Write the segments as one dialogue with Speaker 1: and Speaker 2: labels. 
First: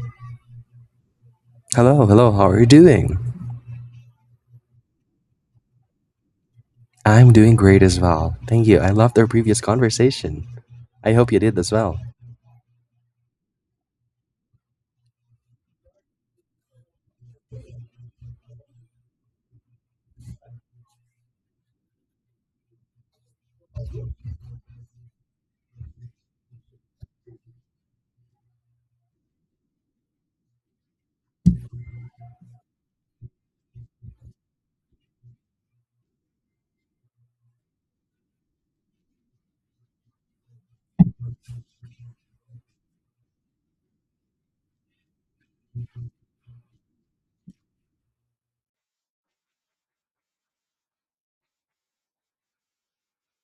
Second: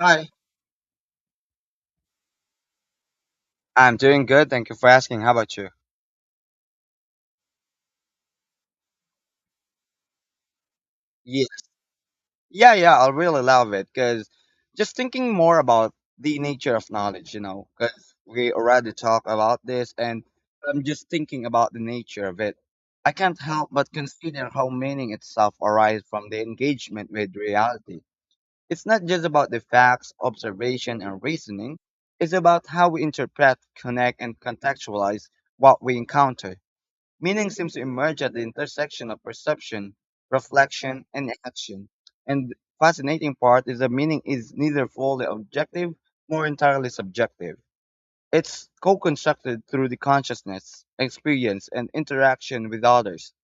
Speaker 1: Hi.
Speaker 2: Hello, hello, how are you doing?
Speaker 1: I'm doing good. Thank you for asking. How about you?
Speaker 2: I'm doing great as well. Thank you. I loved our previous conversation. I hope you
Speaker 1: Yes.
Speaker 2: did as well.
Speaker 1: Yeah, I really love it because just thinking more about the nature of knowledge, you know, because we already talked about this and I'm just thinking about the nature of it. I can't help but consider how meaning itself arises from the engagement with reality. It's not just about the facts, observation, and reasoning, it's about how we interpret, connect, and contextualize what we encounter. Meaning seems to emerge at the intersection of perception, reflection, and action. And the fascinating part is that meaning is neither fully objective nor entirely subjective. It's co-constructed through the consciousness, experience, and interaction with others.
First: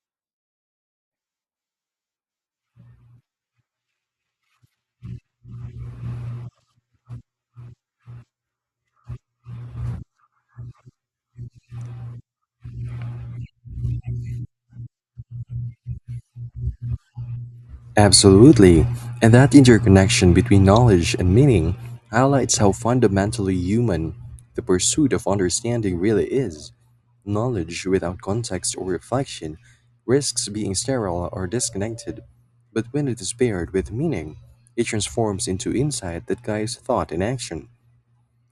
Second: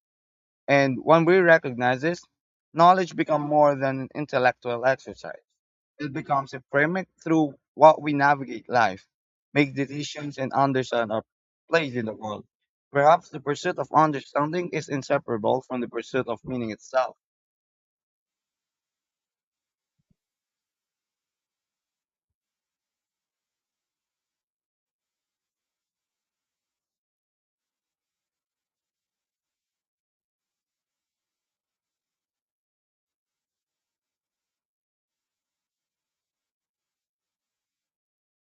Speaker 1: And when we recognize this, knowledge becomes more than an intellectual exercise. It becomes a framework through what we navigate life, make decisions, and understand our place in the world. Perhaps the pursuit of understanding is inseparable from the pursuit of meaning itself.
Speaker 2: Absolutely. And that interconnection between knowledge and meaning highlights how fundamentally human the pursuit of understanding really is. Knowledge without context or reflection risks being sterile or disconnected, but when it is paired with meaning, it transforms into insight that guides thought and action.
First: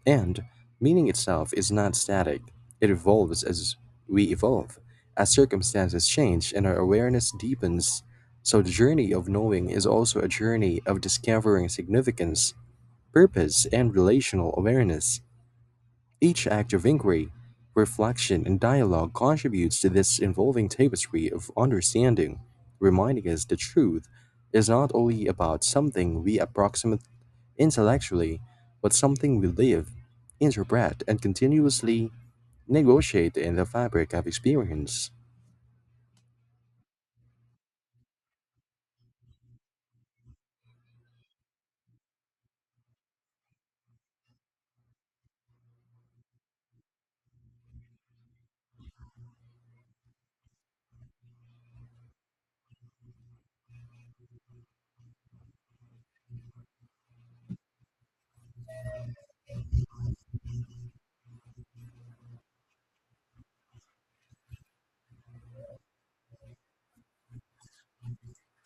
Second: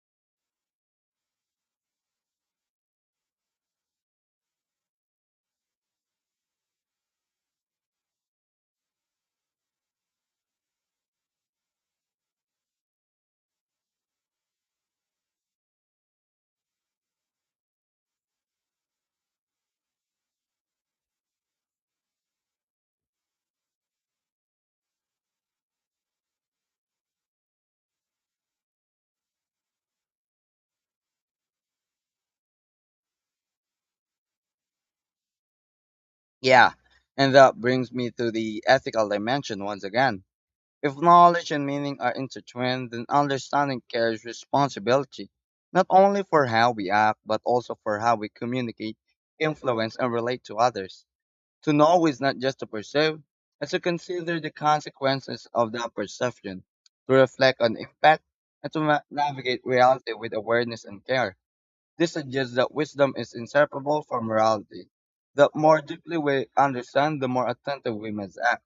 Speaker 2: And, meaning itself is not static, it evolves as we evolve, as circumstances change and our awareness deepens. So, the journey of knowing is also a journey of discovering significance, purpose, and relational awareness. Each act of inquiry, reflection, and dialogue contributes to this evolving tapestry of understanding, reminding us that truth is not only about something we approximate intellectually, but something we live, interpret, and continuously negotiate in the fabric of experience.
Speaker 1: Yeah, and that brings me to the ethical dimension once again. If knowledge and meaning are intertwined, then understanding carries responsibility, not only for how we act, but also for how we communicate, influence, and relate to others. To know is not just to perceive, but to consider the consequences of that perception, to reflect on impact, and to navigate reality with awareness and care. This suggests that wisdom is inseparable from morality. The more deeply we understand, the more attentive we must act.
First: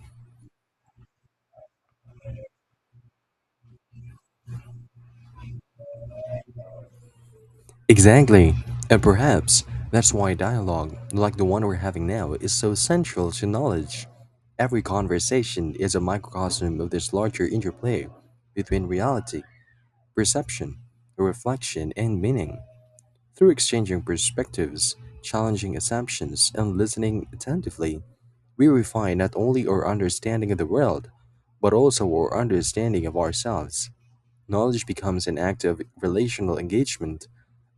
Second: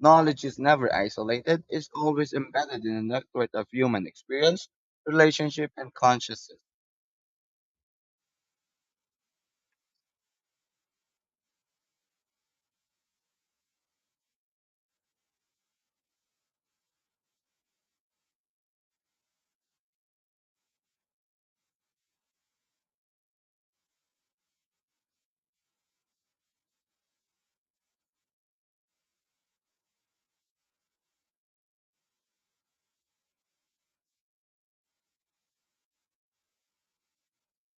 Speaker 1: Knowledge is never isolated, it's always embedded in a network of human experience, relationship, and consciousness.
Speaker 2: Exactly. And perhaps that's why dialogue, like the one we're having now, is so central to knowledge. Every conversation is a microcosm of this larger interplay between reality, perception, reflection, and meaning. Through exchanging perspectives, challenging assumptions, and listening attentively, we refine not only our understanding of the world, but also our understanding of ourselves. Knowledge becomes an act of relational engagement,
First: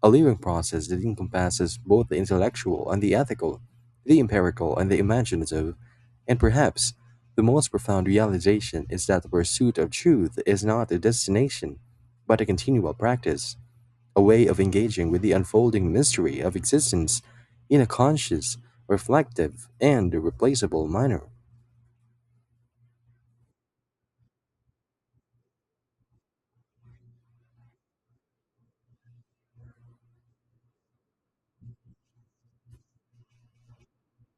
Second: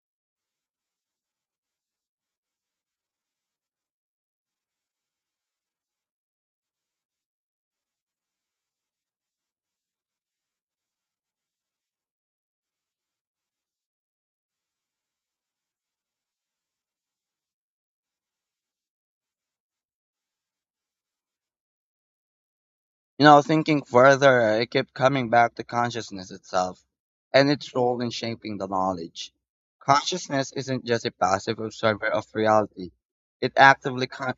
Speaker 2: a living process that encompasses both the intellectual and the ethical, the empirical and the imaginative, and perhaps the most profound realization is that the pursuit of truth is not a destination, but a continual practice, a way of engaging with the unfolding mystery of existence in a conscious, reflective, and irreplaceable manner.
Speaker 1: You know, thinking further, I kept coming back to consciousness itself and its role in shaping the knowledge. Consciousness isn't just a passive observer of reality. It actively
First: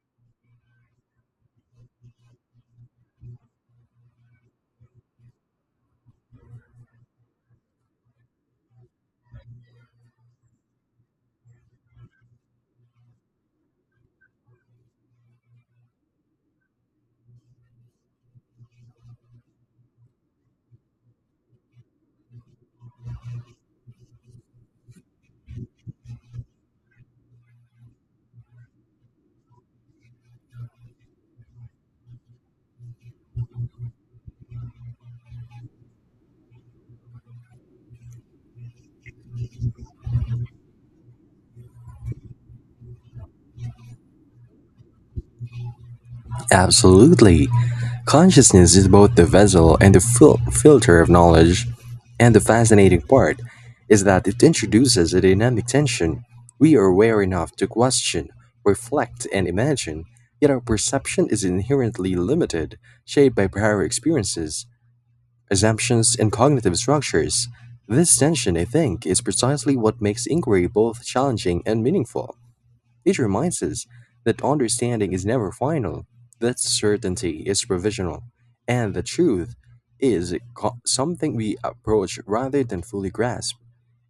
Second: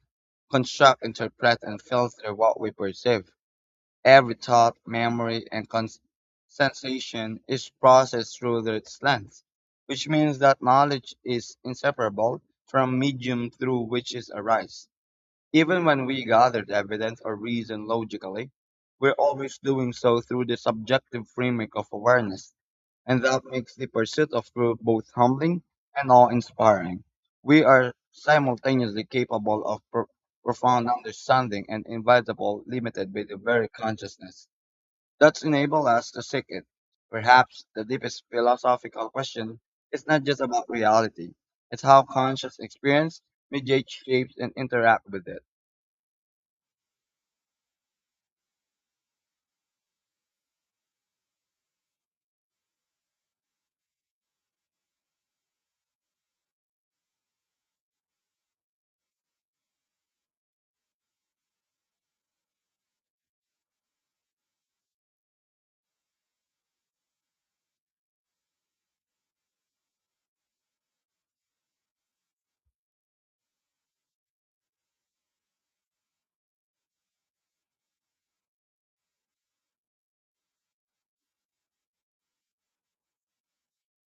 Speaker 1: constructs, interprets, and filters what we perceive. Every thought, memory, and sensation is processed through its lens, which means that knowledge is inseparable from medium through which it arises. Even when we gathered evidence or reason logically, we're always doing so through the subjective framing of awareness, and that makes the pursuit of truth both humbling and awe inspiring. We are simultaneously capable of profound understanding and inevitable limited by the very consciousness that's enabled us to seek it. Perhaps the deepest philosophical question is not just about reality, it's how conscious experience mediates, shapes, and interact with it.
Speaker 2: Absolutely. Consciousness is both the vessel and the filter of knowledge. And the fascinating part is that it introduces a dynamic tension. We are aware enough to question, reflect, and imagine, yet our perception is inherently limited, shaped by prior experiences, assumptions, and cognitive structures. This tension, I think, is precisely what makes inquiry both challenging and meaningful. It reminds us that understanding is never final, that certainty is provisional, and the truth is something we approach rather than fully grasp.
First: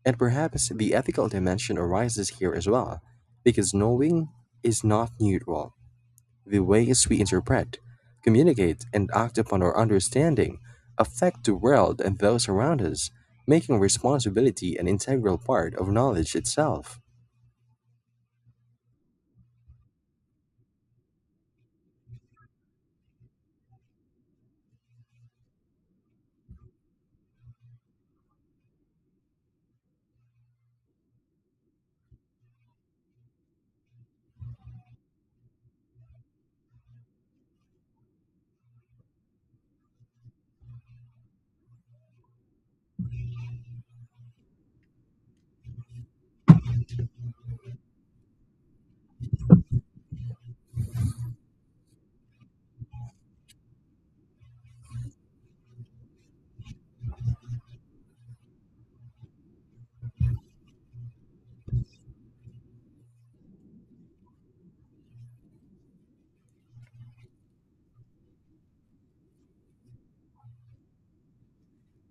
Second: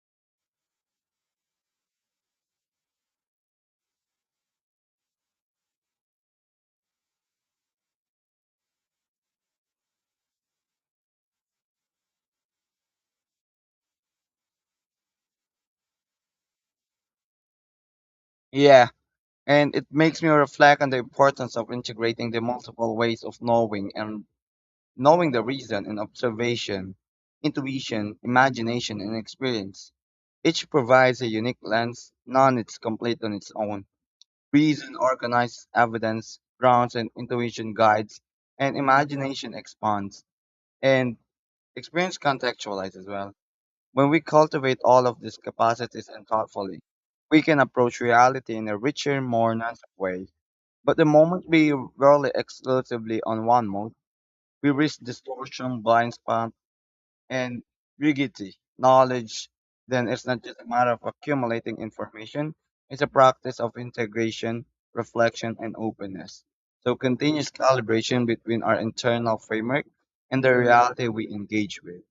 Speaker 2: And perhaps the ethical dimension arises here as well, because knowing is not neutral. The ways we interpret, communicate, and act upon our understanding affect the world and those around us, making responsibility an integral part of knowledge itself.
Speaker 1: Yeah, and it makes me reflect on the importance of integrating the multiple ways of knowing and knowing the reason in observation, intuition, imagination, and experience. Each provides a unique lens, none is complete on its own. Reason organizes evidence, grounds and intuition guides, and imagination expands, and experience contextualizes as well. When we cultivate all of these capacities and thoughtfully, we can approach reality in a richer, more nuanced way but the moment we rely exclusively on one mode, we risk distortion, blind spot, and rigidity. Knowledge then is not just a matter of accumulating information, it's a practice of integration, reflection, and openness. So continuous calibration between our internal framework and the reality we engage with.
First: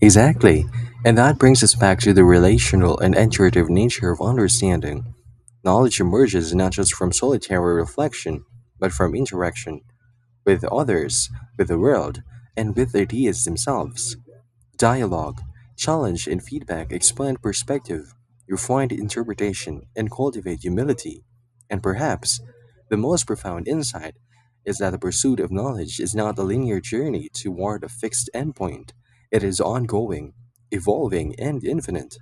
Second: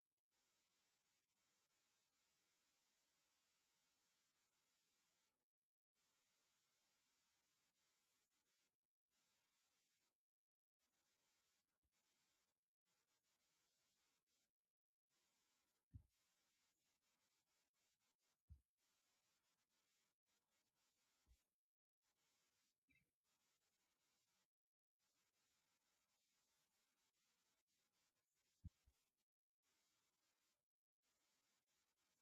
Speaker 2: Exactly, and that brings us back to the relational and iterative nature of understanding. Knowledge emerges not just from solitary reflection, but from interaction with others, with the world, and with ideas themselves. Dialogue, challenge and feedback expand perspective, refine interpretation, and cultivate humility. And perhaps the most profound insight is that the pursuit of knowledge is not a linear journey toward a fixed endpoint. It is ongoing, evolving, and infinite.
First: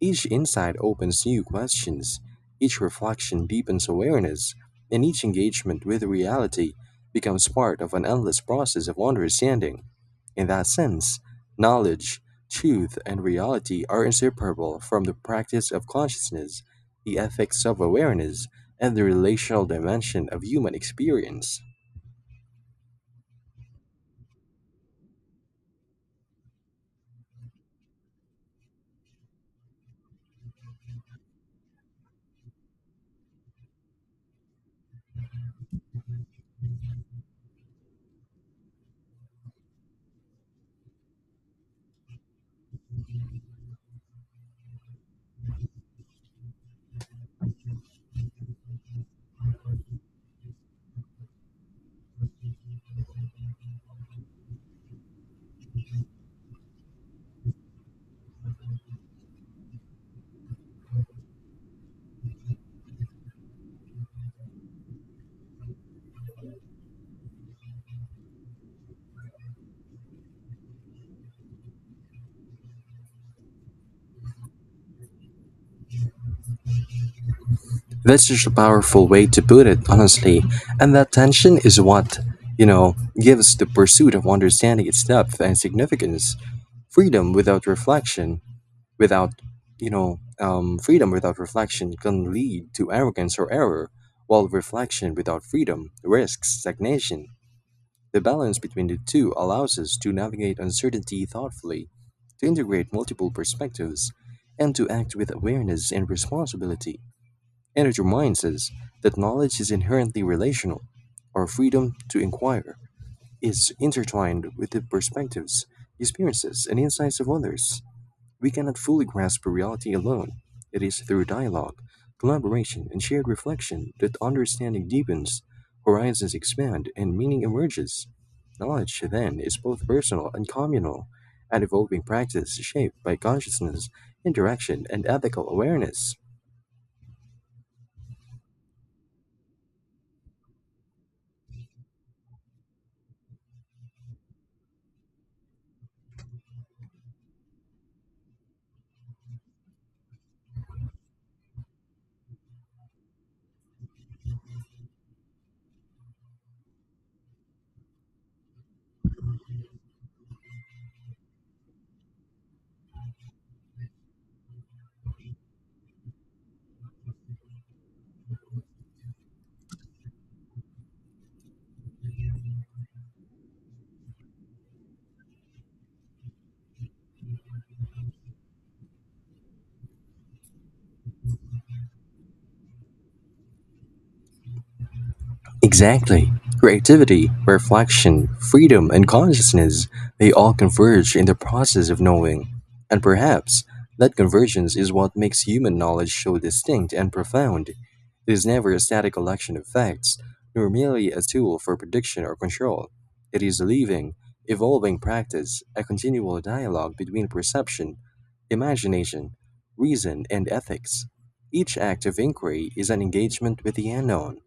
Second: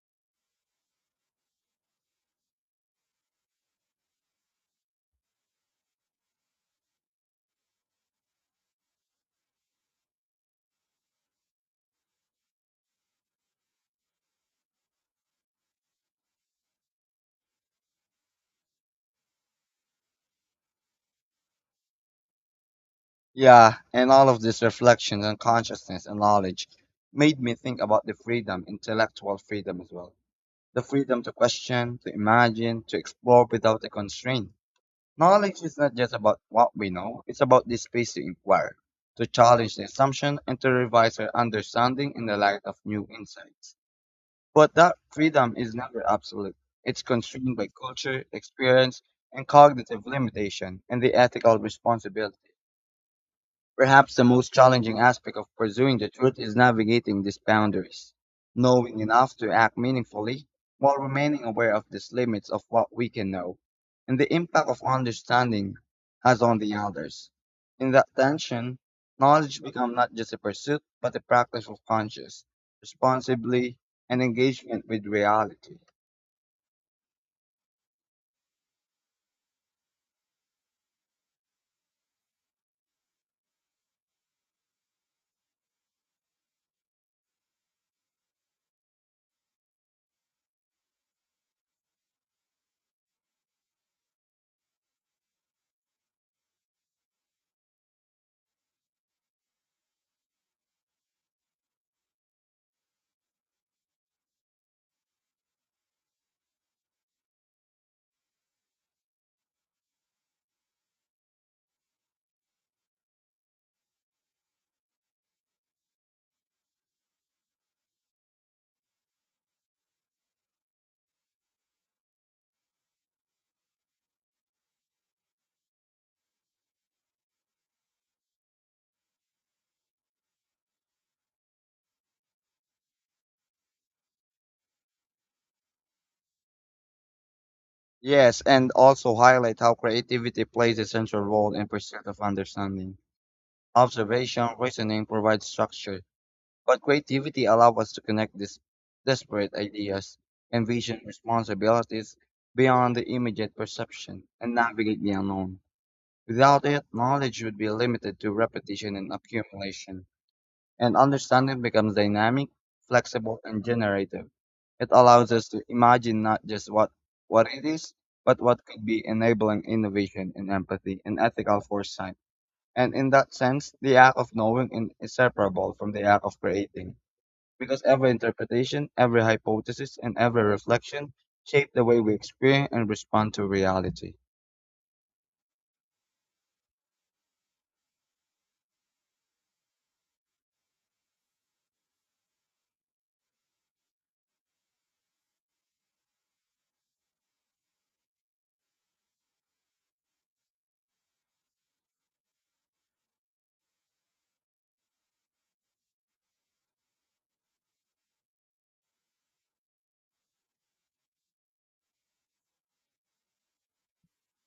Speaker 2: Each insight opens new questions, each reflection deepens awareness, and each engagement with reality becomes part of an endless process of understanding. In that sense, knowledge, truth, and reality are inseparable from the practice of consciousness, the ethics of awareness, and the relational dimension of human experience.
Speaker 1: Yeah, and all of these reflections on consciousness and knowledge made me think about the freedom, intellectual freedom as well the freedom to question, to imagine, to explore without a constraint. Knowledge is not just about what we know, it's about the space to inquire, to challenge the assumption, and to revise our understanding in the light of new insights. But that freedom is never absolute. It's constrained by culture, experience, and cognitive limitation, and the ethical responsibility. Perhaps the most challenging aspect of pursuing the truth is navigating these boundaries, knowing enough to act meaningfully while remaining aware of these limits of what we can know and the impact of understanding has on the others. In that tension, knowledge becomes not just a pursuit but a practice of conscious, responsibly, and engagement with reality.
Speaker 2: That's such a powerful way to put it, honestly. And that tension is what, you know, gives the pursuit of understanding its depth and significance, freedom without reflection, without you know freedom without reflection can lead to arrogance or error, while reflection without freedom risks stagnation. The balance between the two allows us to navigate uncertainty thoughtfully, to integrate multiple perspectives, and to act with awareness and responsibility. And it reminds us that knowledge is inherently relational. Our freedom to inquire is intertwined with the perspectives, experiences, and insights of others. We cannot fully grasp reality alone. It is through dialogue, collaboration, and shared reflection that understanding deepens, horizons expand, and meaning emerges. Knowledge, then, is both personal and communal, an evolving practice shaped by consciousness, interaction, and ethical awareness.
Speaker 1: Yes, and also highlight how creativity plays a central role in pursuit of understanding. Observation, reasoning provides structure. But creativity allows us to connect these desperate ideas, envision responsibilities beyond the immediate perception, and navigate the unknown. Without it, knowledge would be limited to repetition and accumulation, and understanding becomes dynamic, flexible, and generative. It allows us to imagine not just what it is, but what could be enabling innovation and empathy and ethical foresight. And in that sense, the act of knowing is inseparable from the act of creating because every interpretation, every hypothesis, and every reflection shape the way we experience and respond to reality.
Speaker 2: Exactly. Creativity, reflection, freedom, and consciousness, they all converge in the process of knowing. And perhaps that convergence is what makes human knowledge so distinct and profound. It is never a static collection of facts, nor merely a tool for prediction or control. It is a living, evolving practice, a continual dialogue between perception, imagination, reason, and ethics. Each act of inquiry is an engagement with the unknown,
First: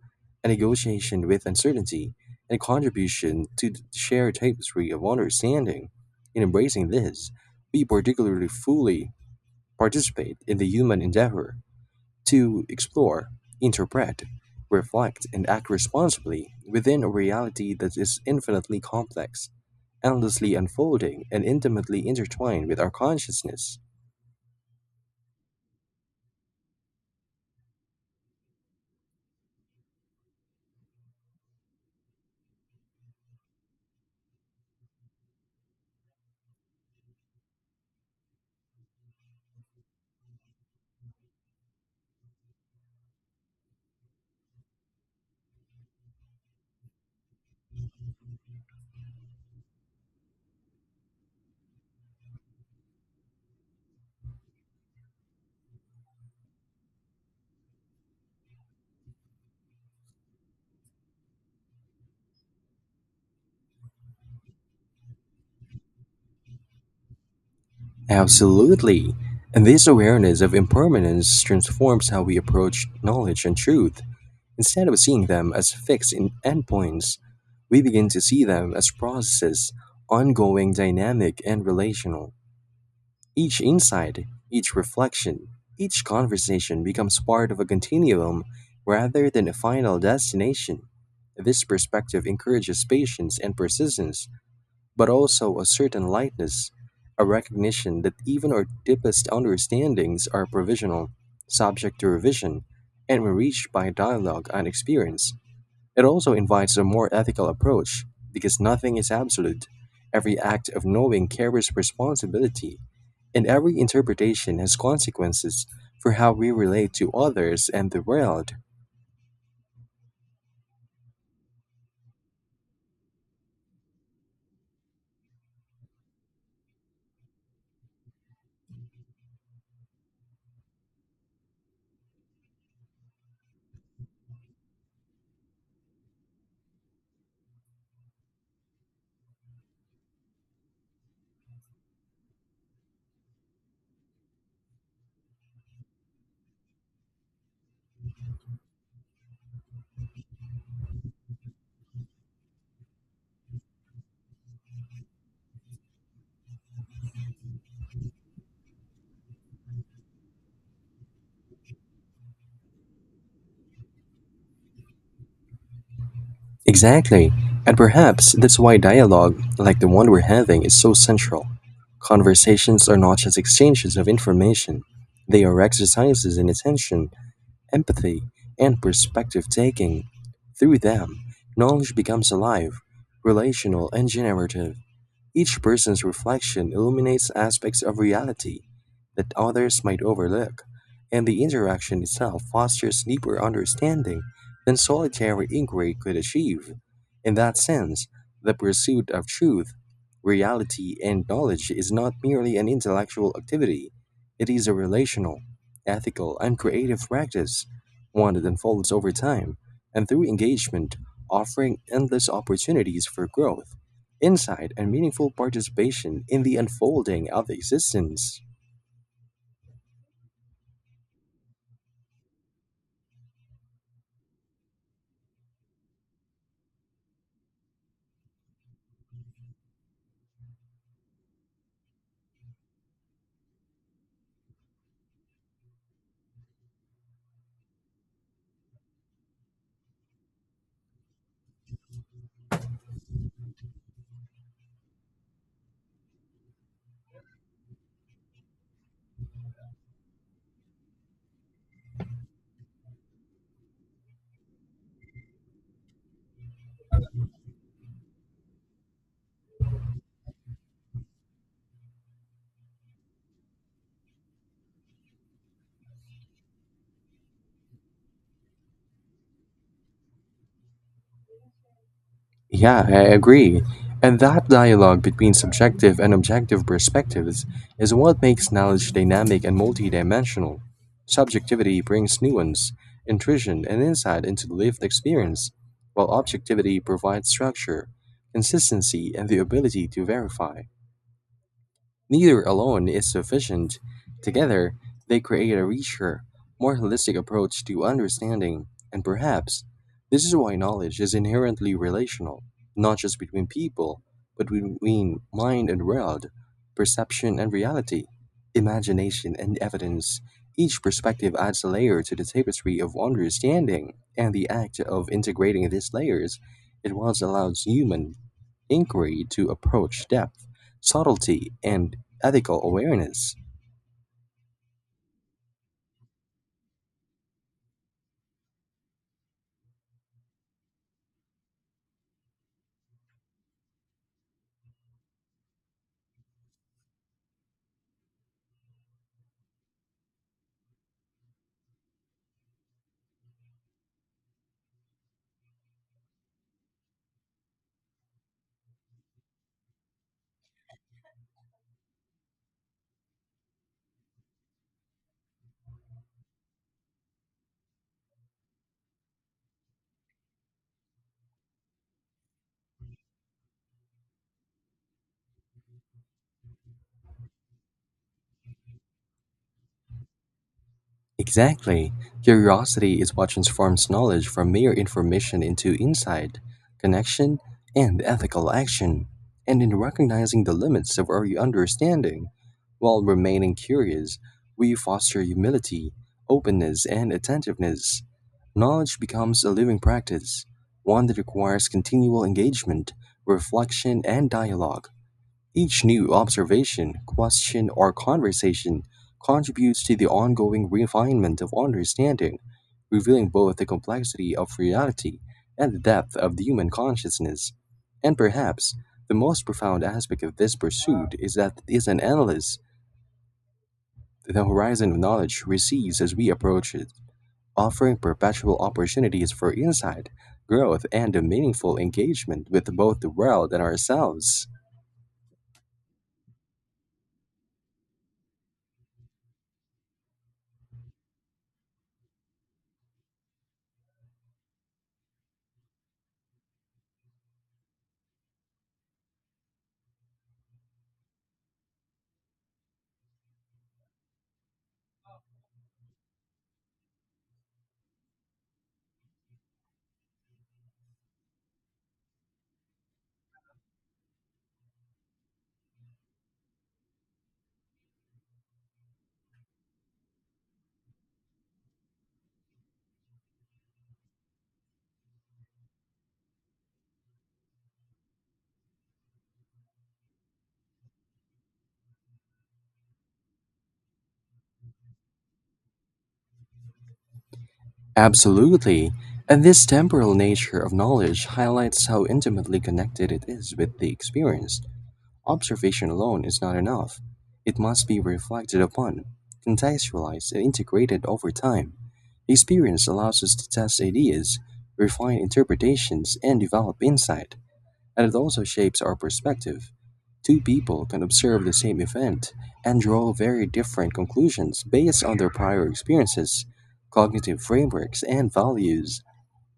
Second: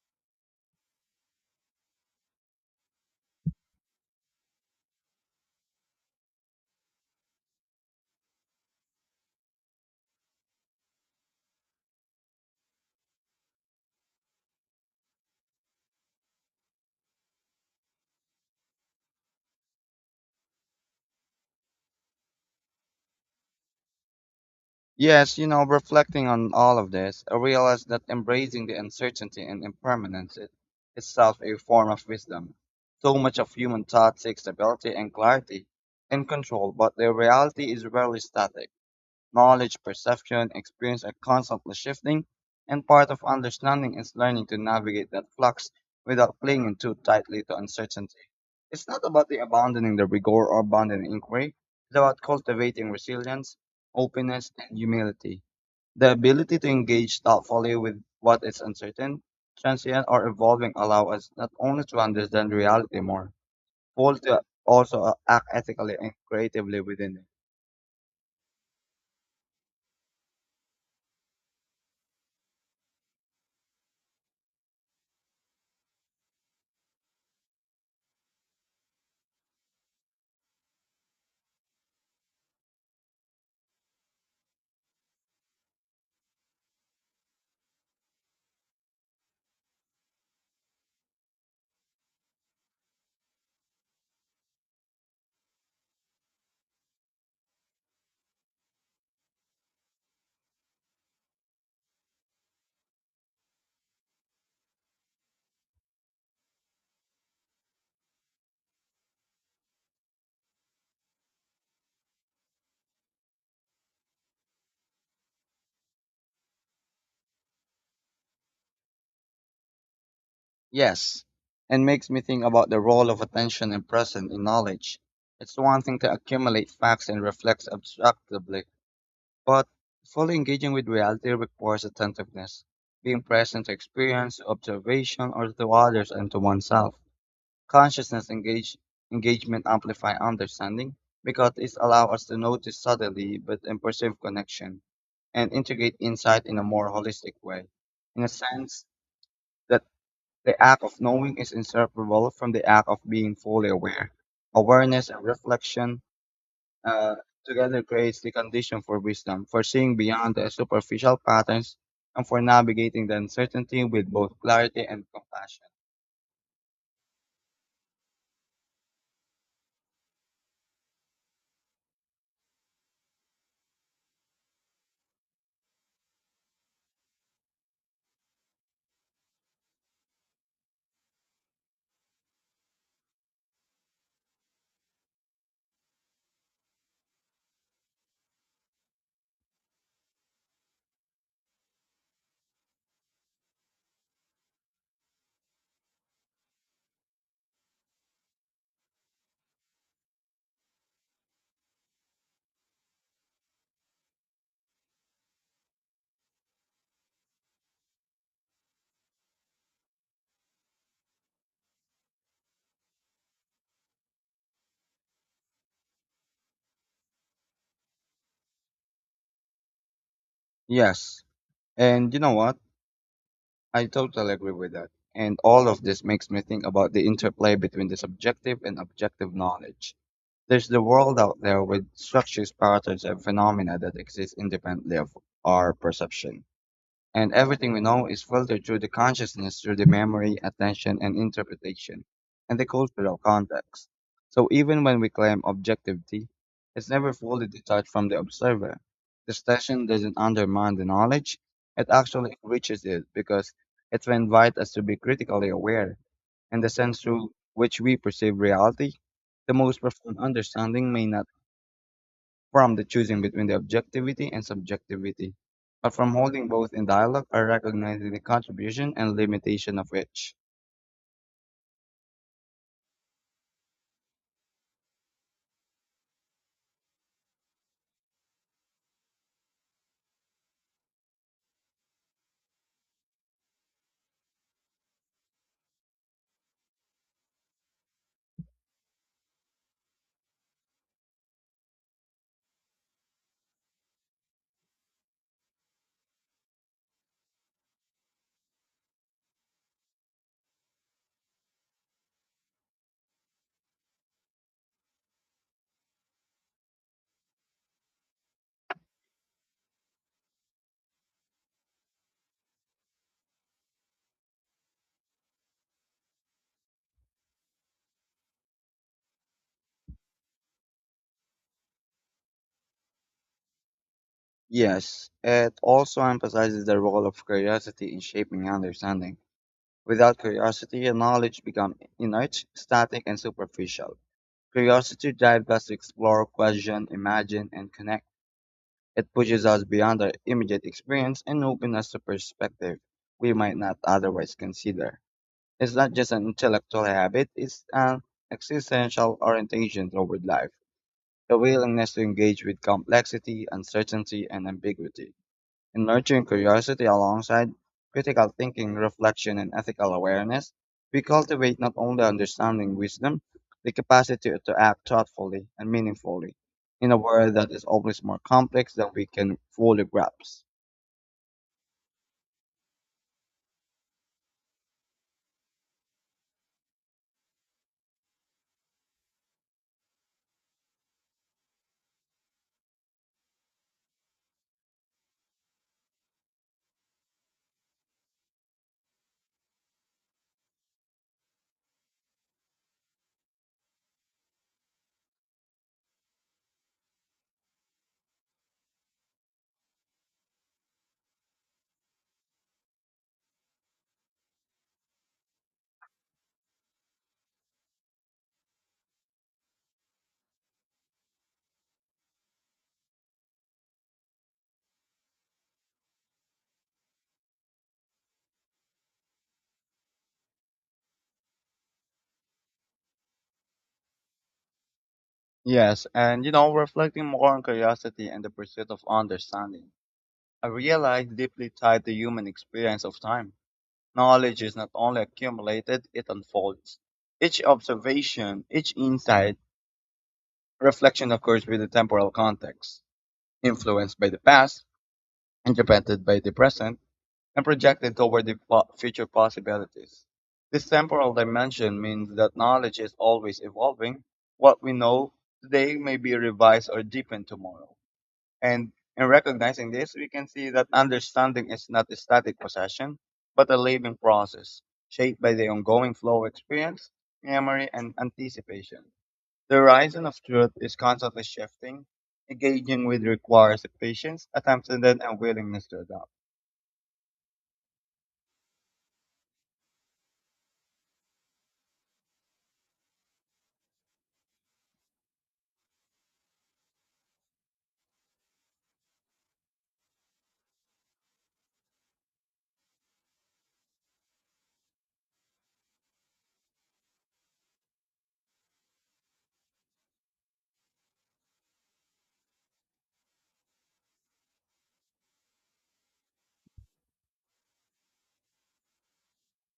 Speaker 2: a negotiation with uncertainty, and a contribution to the shared tapestry of understanding. In embracing this, we particularly fully participate in the human endeavor to explore, interpret, reflect, and act responsibly within a reality that is infinitely complex, endlessly unfolding, and intimately intertwined with our consciousness.
Speaker 1: Yes, you know, reflecting on all of this, I realized that embracing the uncertainty and impermanence is itself a form of wisdom. So much of human thought seeks stability and clarity and control, but the reality is rarely static. Knowledge, perception, experience are constantly shifting, and part of understanding is learning to navigate that flux without clinging too tightly to uncertainty. It's not about the abandoning the rigor or abandoning inquiry. It's about cultivating resilience, openness, and humility. The ability to engage thoughtfully with what is uncertain, transient, or evolving allow us not only to understand reality more, but to also act ethically and creatively within it.
Speaker 2: Absolutely. And this awareness of impermanence transforms how we approach knowledge and truth. Instead of seeing them as fixed in endpoints, we begin to see them as processes, ongoing, dynamic, and relational. Each insight, each reflection, each conversation becomes part of a continuum rather than a final destination. This perspective encourages patience and persistence, but also a certain lightness, a recognition that even our deepest understandings are provisional, subject to revision, and were reached by dialogue and experience. It also invites a more ethical approach, because nothing is absolute. Every act of knowing carries responsibility, and every interpretation has consequences for how we relate to others and the world.
Speaker 1: Yes, and makes me think about the role of attention and presence in knowledge. It's one thing to accumulate facts and reflect abstractly, but fully engaging with reality requires attentiveness, being present to experience, observation, or to others and to oneself. Consciousness engage, engagement amplify understanding because it allows us to notice subtly but and perceive connection and integrate insight in a more holistic way. In a sense, that the act of knowing is inseparable from the act of being fully aware. Awareness and reflection uh, together creates the condition for wisdom, for seeing beyond the superficial patterns, and for navigating the uncertainty with both clarity and compassion.
Speaker 2: Exactly. And perhaps that's why dialogue, like the one we're having, is so central. Conversations are not just exchanges of information, they are exercises in attention, empathy, and perspective taking. Through them, knowledge becomes alive, relational, and generative. Each person's reflection illuminates aspects of reality that others might overlook, and the interaction itself fosters deeper understanding than solitary inquiry could achieve. In that sense, the pursuit of truth, reality, and knowledge is not merely an intellectual activity, it is a relational, ethical, and creative practice, one that unfolds over time and through engagement, offering endless opportunities for growth, insight, and meaningful participation in the unfolding of existence.
Speaker 1: Yes, and you know what? I totally agree with that. And all of this makes me think about the interplay between the subjective and objective knowledge. There's the world out there with structures, patterns, and phenomena that exist independently of our perception. And everything we know is filtered through the consciousness, through the memory, attention, and interpretation, and the cultural context. So even when we claim objectivity, it's never fully detached from the observer. The session doesn't undermine the knowledge, it actually enriches it because it will invite us to be critically aware in the sense through which we perceive reality. The most profound understanding may not from the choosing between the objectivity and subjectivity, but from holding both in dialogue by recognizing the contribution and limitation of each.
Speaker 2: Yeah, I agree. And that dialogue between subjective and objective perspectives is what makes knowledge dynamic and multidimensional. Subjectivity brings nuance, intuition, and insight into the lived experience, while objectivity provides structure, consistency, and the ability to verify. Neither alone is sufficient. Together, they create a richer, more holistic approach to understanding, and perhaps this is why knowledge is inherently relational, not just between people, but between mind and world, perception and reality, imagination and evidence. Each perspective adds a layer to the tapestry of understanding, and the act of integrating these layers it once allows human inquiry to approach depth, subtlety, and ethical awareness.
Speaker 1: Yes, it also emphasizes the role of curiosity in shaping understanding. Without curiosity, knowledge becomes inert, static, and superficial. Curiosity drives us to explore, question, imagine, and connect. It pushes us beyond our immediate experience and opens us to perspective we might not otherwise consider. It's not just an intellectual habit, it's an existential orientation toward life, the willingness to engage with complexity, uncertainty, and ambiguity. In nurturing curiosity alongside critical thinking, reflection, and ethical awareness, we cultivate not only understanding wisdom, the capacity to act thoughtfully and meaningfully in a world that is always more complex than we can fully grasp.
Speaker 2: Exactly. Curiosity is what transforms knowledge from mere information into insight, connection, and ethical action. And in recognizing the limits of our understanding, while remaining curious, we foster humility, openness, and attentiveness. Knowledge becomes a living practice, one that requires continual engagement, reflection, and dialogue. Each new observation, question, or conversation contributes to the ongoing refinement of understanding, revealing both the complexity of reality and the depth of the human consciousness. And perhaps the most profound aspect of this pursuit is that it is an endless, the horizon of knowledge recedes as we approach it, offering perpetual opportunities for insight, growth, and a meaningful engagement with both the world and ourselves.
Speaker 1: Yes, and you know, reflecting more on curiosity and the pursuit of understanding I realized deeply tied the human experience of time. Knowledge is not only accumulated, it unfolds. Each observation, each insight, reflection occurs with a temporal context, influenced by the past, interpreted by the present, and projected toward the future possibilities. This temporal dimension means that knowledge is always evolving. What we know today may be revised or deepened tomorrow. And in recognizing this, we can see that understanding is not a static possession, but a living process shaped by the ongoing flow of experience, memory, and anticipation. The horizon of truth is constantly shifting, engaging with requires patience, attention, and willingness to adapt.
Speaker 2: Absolutely, and this temporal nature of knowledge highlights how intimately connected it is with the experience. Observation alone is not enough. It must be reflected upon, contextualized, and integrated over time. Experience allows us to test ideas, refine interpretations, and develop insight, and it also shapes our perspective. Two people can observe the same event and draw very different conclusions based on their prior experiences, cognitive frameworks, and values.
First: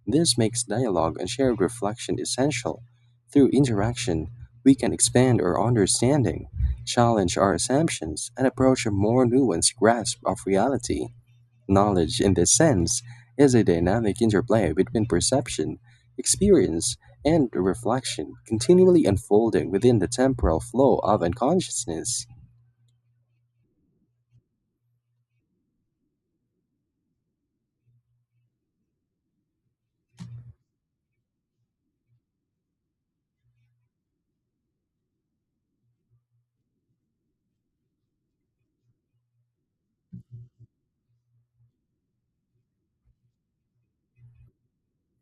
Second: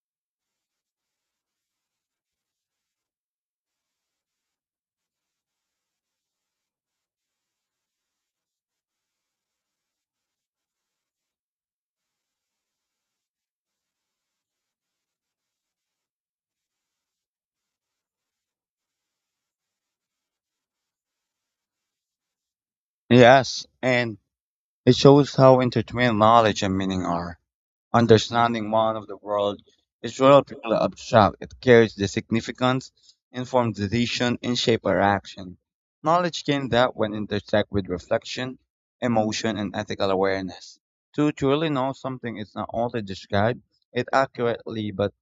Speaker 2: This makes dialogue and shared reflection essential. Through interaction, we can expand our understanding, challenge our assumptions, and approach a more nuanced grasp of reality. Knowledge, in this sense, is a dynamic interplay between perception, experience, and reflection, continually unfolding within the temporal flow of unconsciousness.
Speaker 1: Yes, and it shows how intertwined knowledge and meaning are. Understanding one of the world is relatively abstract. It carries the significance, informs decision, and shape our action. Knowledge gained that when intersect with reflection, emotion, and ethical awareness. To truly know something is not only describe it accurately, but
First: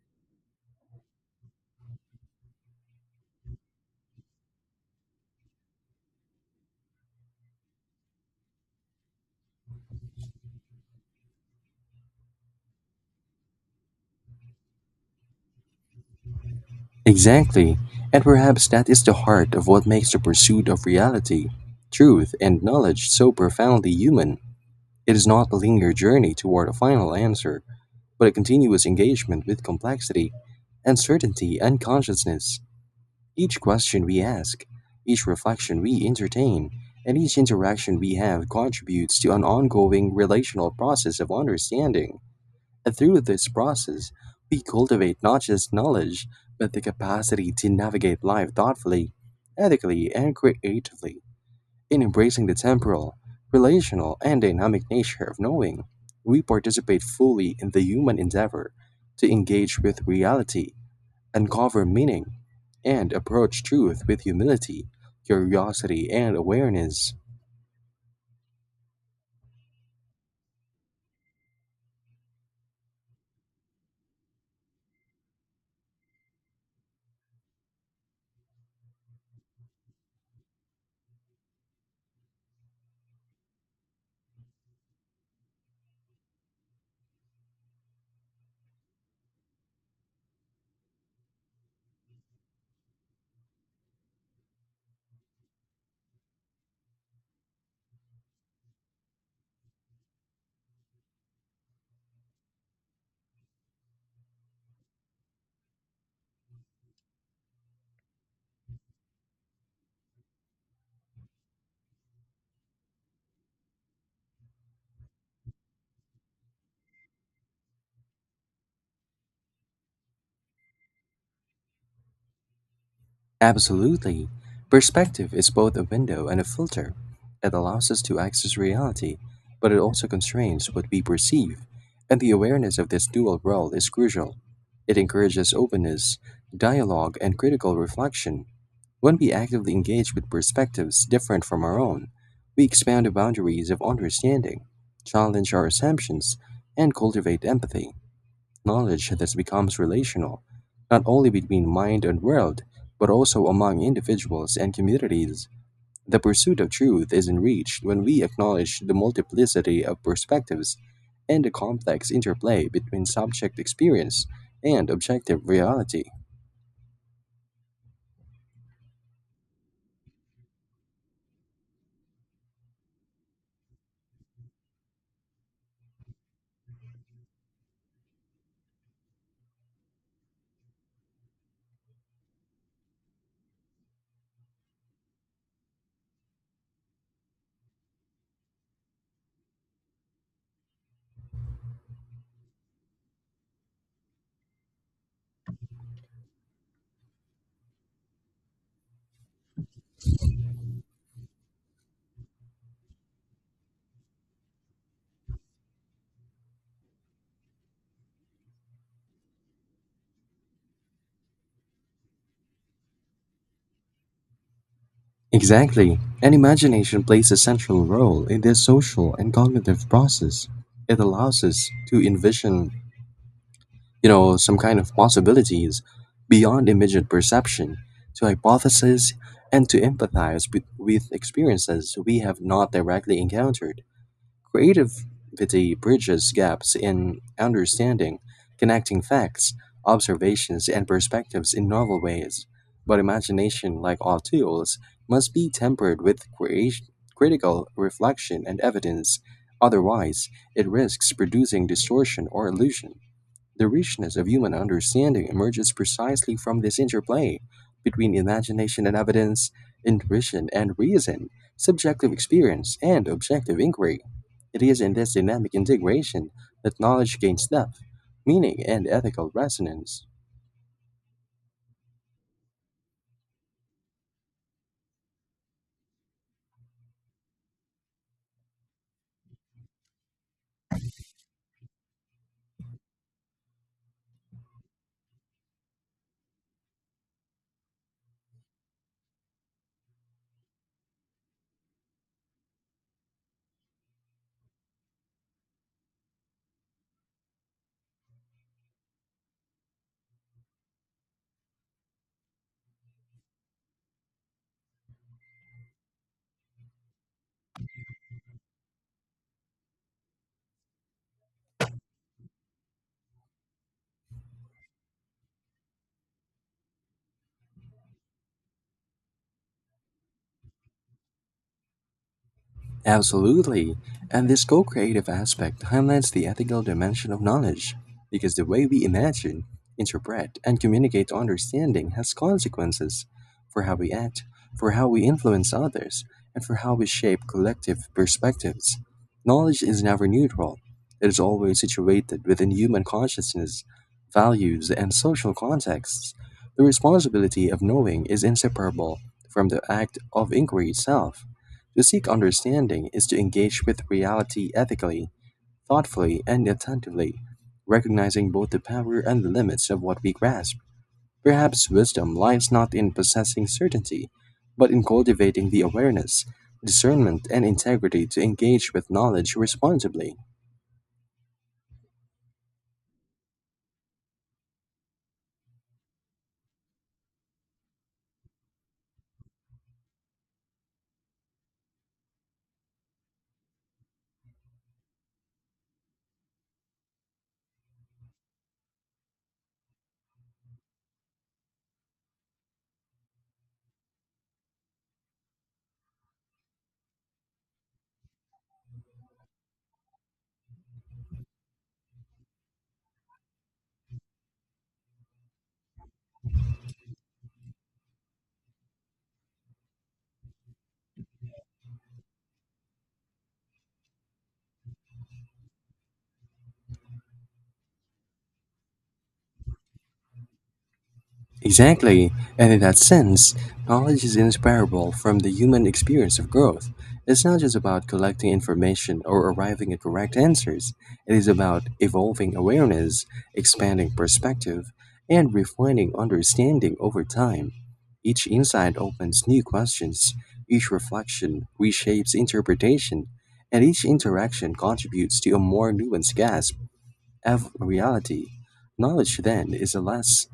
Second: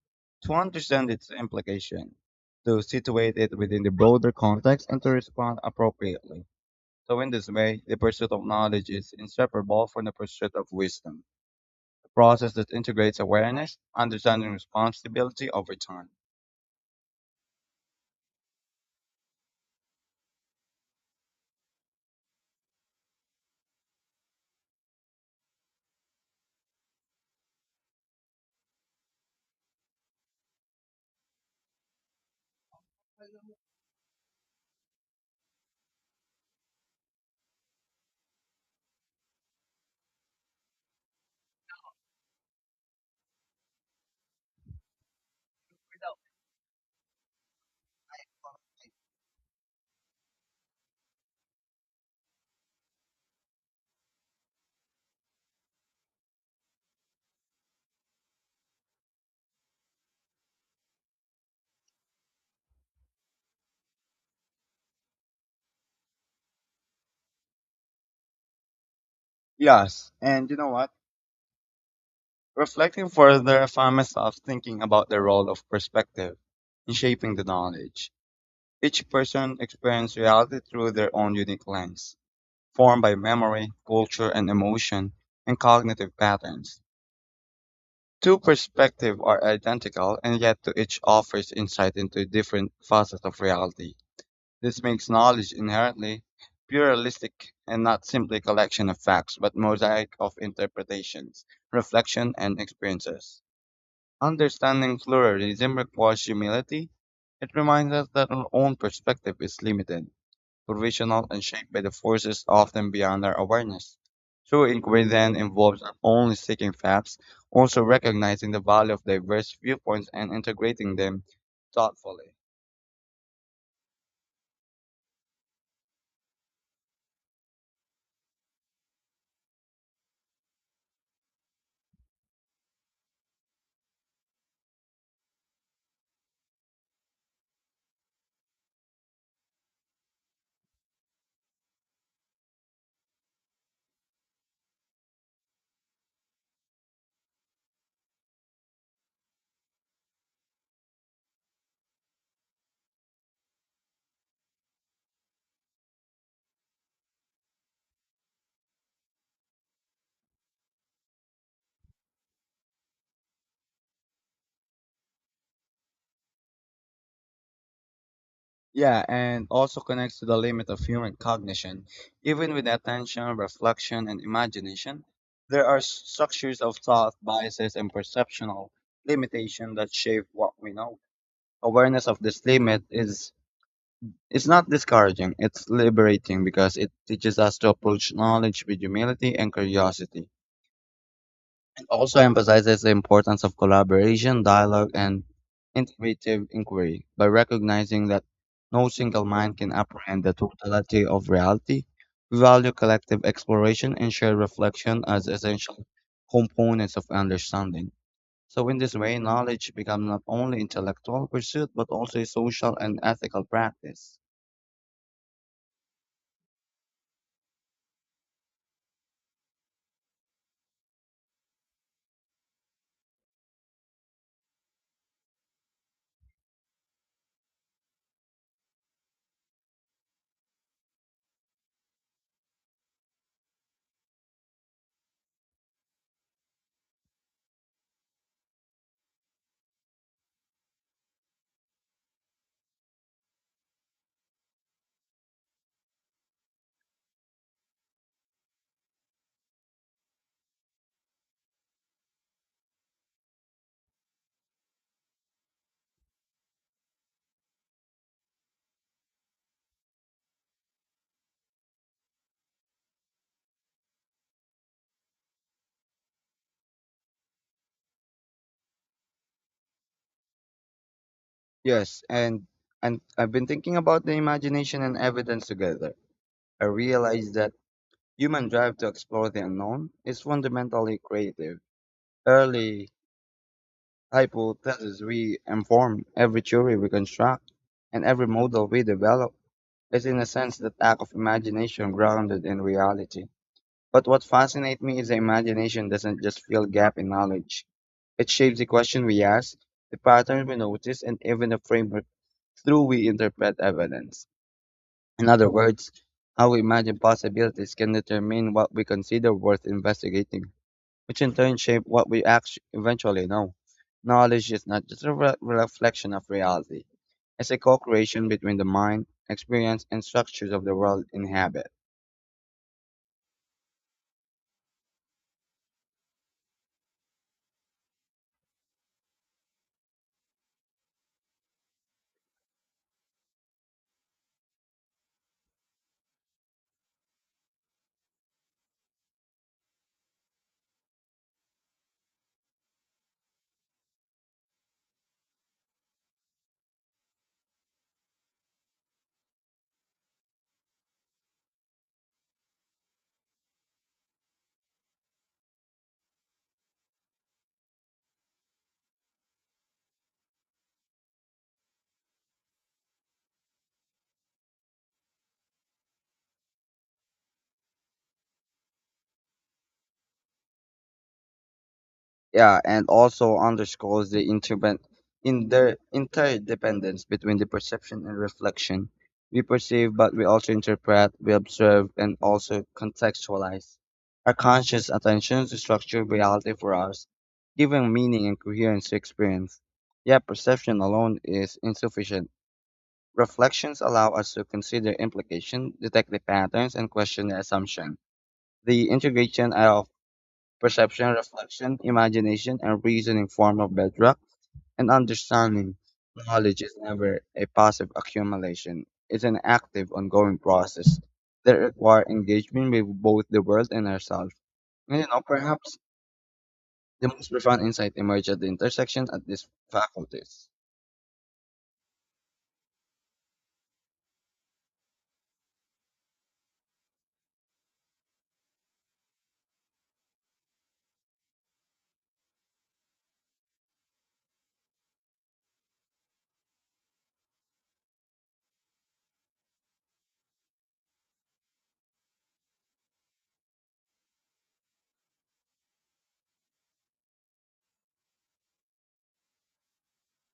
Speaker 1: to understand its implication, to situate it within the broader context, and to respond appropriately. So in this way, the pursuit of knowledge is inseparable from the pursuit of wisdom process that integrates awareness, understanding, and responsibility over time.
Speaker 2: Exactly, and perhaps that is the heart of what makes the pursuit of reality, truth, and knowledge so profoundly human. It is not a linear journey toward a final answer, but a continuous engagement with complexity, uncertainty, and consciousness. Each question we ask, each reflection we entertain, and each interaction we have contributes to an ongoing relational process of understanding. And through this process, we cultivate not just knowledge, but the capacity to navigate life thoughtfully, ethically, and creatively. In embracing the temporal, relational, and dynamic nature of knowing, we participate fully in the human endeavor to engage with reality, uncover meaning, and approach truth with humility, curiosity, and awareness.
Speaker 1: Yes, and you know what? Reflecting further, I found myself thinking about the role of perspective in shaping the knowledge. Each person experiences reality through their own unique lens, formed by memory, culture, and emotion, and cognitive patterns. Two perspectives are identical, and yet to each offers insight into different facets of reality. This makes knowledge inherently pluralistic and not simply a collection of facts, but mosaic of interpretations, reflection, and experiences. Understanding pluralism requires humility. It reminds us that our own perspective is limited, provisional, and shaped by the forces often beyond our awareness. True inquiry then involves not only seeking facts, also recognizing the value of diverse viewpoints and integrating them thoughtfully.
Speaker 2: Absolutely. Perspective is both a window and a filter. It allows us to access reality, but it also constrains what we perceive, and the awareness of this dual world is crucial. It encourages openness, dialogue, and critical reflection. When we actively engage with perspectives different from our own, we expand the boundaries of understanding, challenge our assumptions, and cultivate empathy, knowledge that becomes relational, not only between mind and world, but also among individuals and communities. The pursuit of truth is enriched when we acknowledge the multiplicity of perspectives and the complex interplay between subject experience and objective reality.
Speaker 1: Yeah, and also connects to the limit of human cognition. Even with attention, reflection, and imagination, there are structures of thought, biases, and perceptual limitation that shape what we know. Awareness of this limit is it's not discouraging, it's liberating because it teaches us to approach knowledge with humility and curiosity. It also emphasizes the importance of collaboration, dialogue, and integrative inquiry by recognizing that no single mind can apprehend the totality of reality. We value collective exploration and shared reflection as essential components of understanding. So, in this way, knowledge becomes not only intellectual pursuit but also a social and ethical practice.
Speaker 2: Exactly, and imagination plays a central role in this social and cognitive process. It allows us to envision, some kind of possibilities beyond immediate perception, to hypothesize and to empathize with experiences we have not directly encountered. Creativity bridges gaps in understanding, connecting facts, observations, and perspectives in novel ways. But imagination, like all tools, must be tempered with critical reflection and evidence. Otherwise, it risks producing distortion or illusion. The richness of human understanding emerges precisely from this interplay between imagination and evidence, intuition and reason, subjective experience and objective inquiry. It is in this dynamic integration that knowledge gains depth, meaning, and ethical resonance.
Speaker 1: Yes, and I've been thinking about the imagination and evidence together. I realized that human drive to explore the unknown is fundamentally creative. Early hypotheses we inform, every theory we construct, and every model we develop is in a sense the act of imagination grounded in reality. But what fascinates me is that imagination doesn't just fill gap in knowledge. It shapes the question we ask, the pattern we notice, and even the framework through we interpret evidence. In other words, how we imagine possibilities can determine what we consider worth investigating, which in turn shape what we eventually know. Knowledge is not just a reflection of reality, it's a co creation between the mind, experience, and structures of the world inhabit.
Speaker 2: Absolutely. And this co creative aspect highlights the ethical dimension of knowledge, because the way we imagine, interpret, and communicate understanding has consequences for how we act, for how we influence others, and for how we shape collective perspectives. Knowledge is never neutral; it is always situated within human consciousness, values, and social contexts. The responsibility of knowing is inseparable from the act of inquiry itself. To seek understanding is to engage with reality ethically, thoughtfully, and attentively, recognizing both the power and the limits of what we grasp. Perhaps wisdom lies not in possessing certainty, but in cultivating the awareness, discernment, and integrity to engage with knowledge responsibly.
Speaker 1: Yeah, and also underscores the in the interdependence between the perception and reflection. We perceive, but we also interpret, we observe, and also contextualize. Our conscious attention to structure reality for us, giving meaning and coherence to experience. Yet perception alone is insufficient. Reflections allow us to consider implication, detect the patterns, and question the assumption. The integration of perception, reflection, imagination, and reasoning form of bedrock, and understanding knowledge is never a passive accumulation. It's an active, ongoing process that requires engagement with both the world and ourselves. And you know, perhaps the most profound insight emerge at the intersection of these faculties.
Speaker 2: Exactly, and in that sense, knowledge is inseparable from the human experience of growth. It's not just about collecting information or arriving at correct answers; it is about evolving awareness, expanding perspective, and refining understanding over time. Each insight opens new questions, each reflection reshapes interpretation, and each interaction contributes to a more nuanced grasp of reality. Knowledge, then, is a less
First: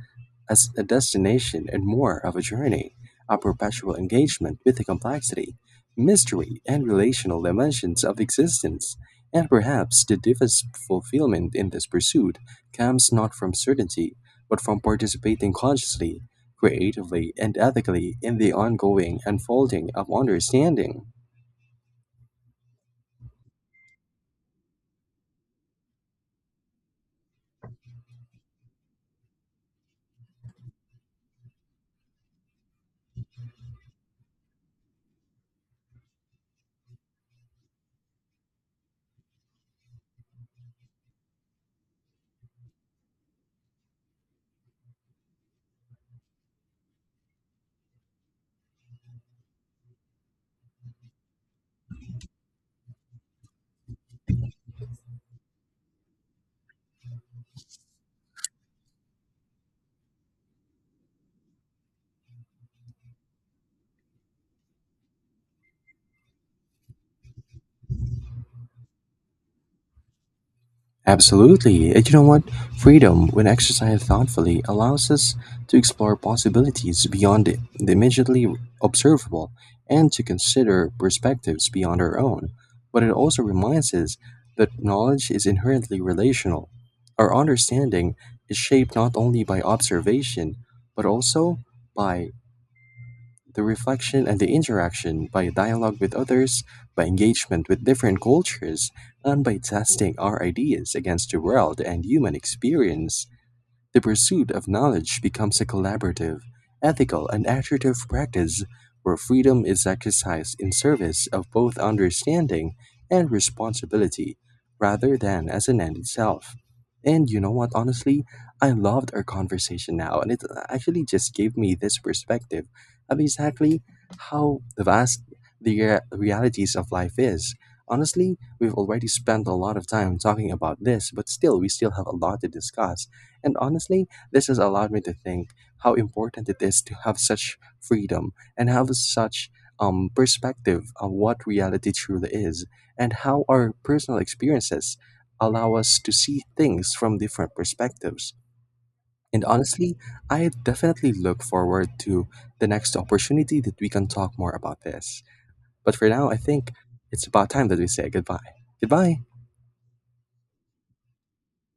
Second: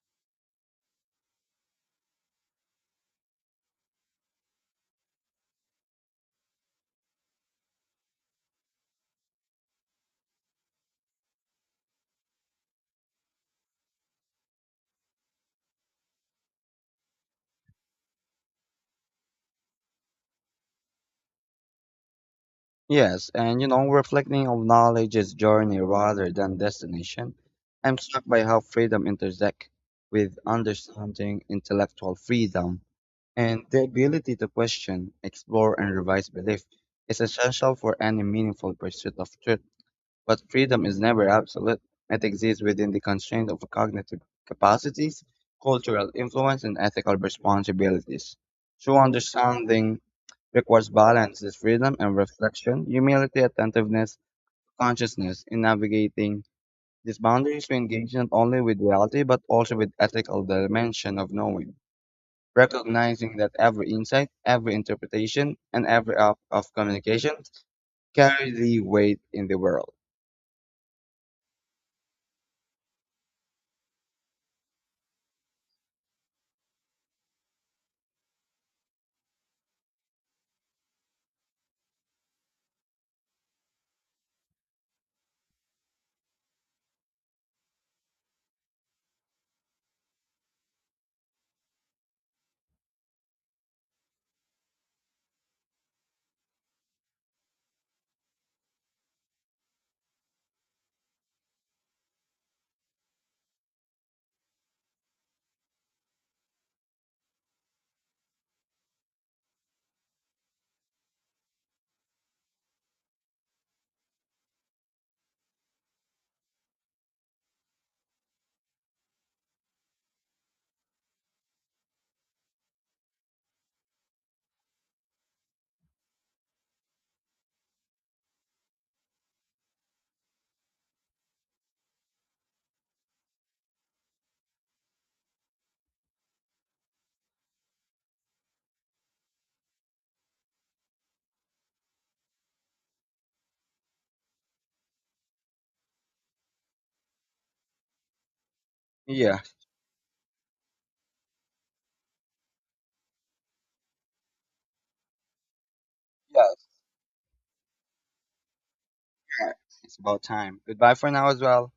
Speaker 2: as a destination and more of a journey, a perpetual engagement with the complexity, mystery, and relational dimensions of existence. And perhaps the deepest fulfillment in this pursuit comes not from certainty, but from participating consciously, creatively, and ethically in the ongoing unfolding of understanding.
Speaker 1: Yes, and you know, reflecting on knowledge is journey rather than destination. I'm struck by how freedom intersects with understanding intellectual freedom. And the ability to question, explore, and revise belief is essential for any meaningful pursuit of truth. But freedom is never absolute. It exists within the constraint of cognitive capacities, cultural influence, and ethical responsibilities. True understanding requires balance, this freedom and reflection, humility, attentiveness, consciousness in navigating these boundaries. We engage not only with reality but also with ethical dimension of knowing recognizing that every insight, every interpretation, and every act of communication carry the weight in the world.
Speaker 2: Absolutely. And you know what? Freedom, when exercised thoughtfully, allows us to explore possibilities beyond the immediately observable and to consider perspectives beyond our own. But it also reminds us that knowledge is inherently relational. Our understanding is shaped not only by observation, but also by the reflection and the interaction, by dialogue with others, by engagement with different cultures, and by testing our ideas against the world and human experience. The pursuit of knowledge becomes a collaborative, ethical, and iterative practice where freedom is exercised in service of both understanding and responsibility rather than as an end itself. And you know what, honestly, I loved our conversation now, and it actually just gave me this perspective of exactly how vast the realities of life is. Honestly, we've already spent a lot of time talking about this, but still, we still have a lot to discuss, and honestly, this has allowed me to think how important it is to have such freedom and have such perspective on what reality truly is and how our personal experiences allow us to see things from different perspectives.
Speaker 1: Yeah,
Speaker 2: And honestly, I definitely look forward to the next opportunity that we can talk more about this. But for now, I
Speaker 1: yes,
Speaker 2: think it's about time that we say goodbye. Goodbye.
Speaker 1: yeah. It's about time. Goodbye for now as well.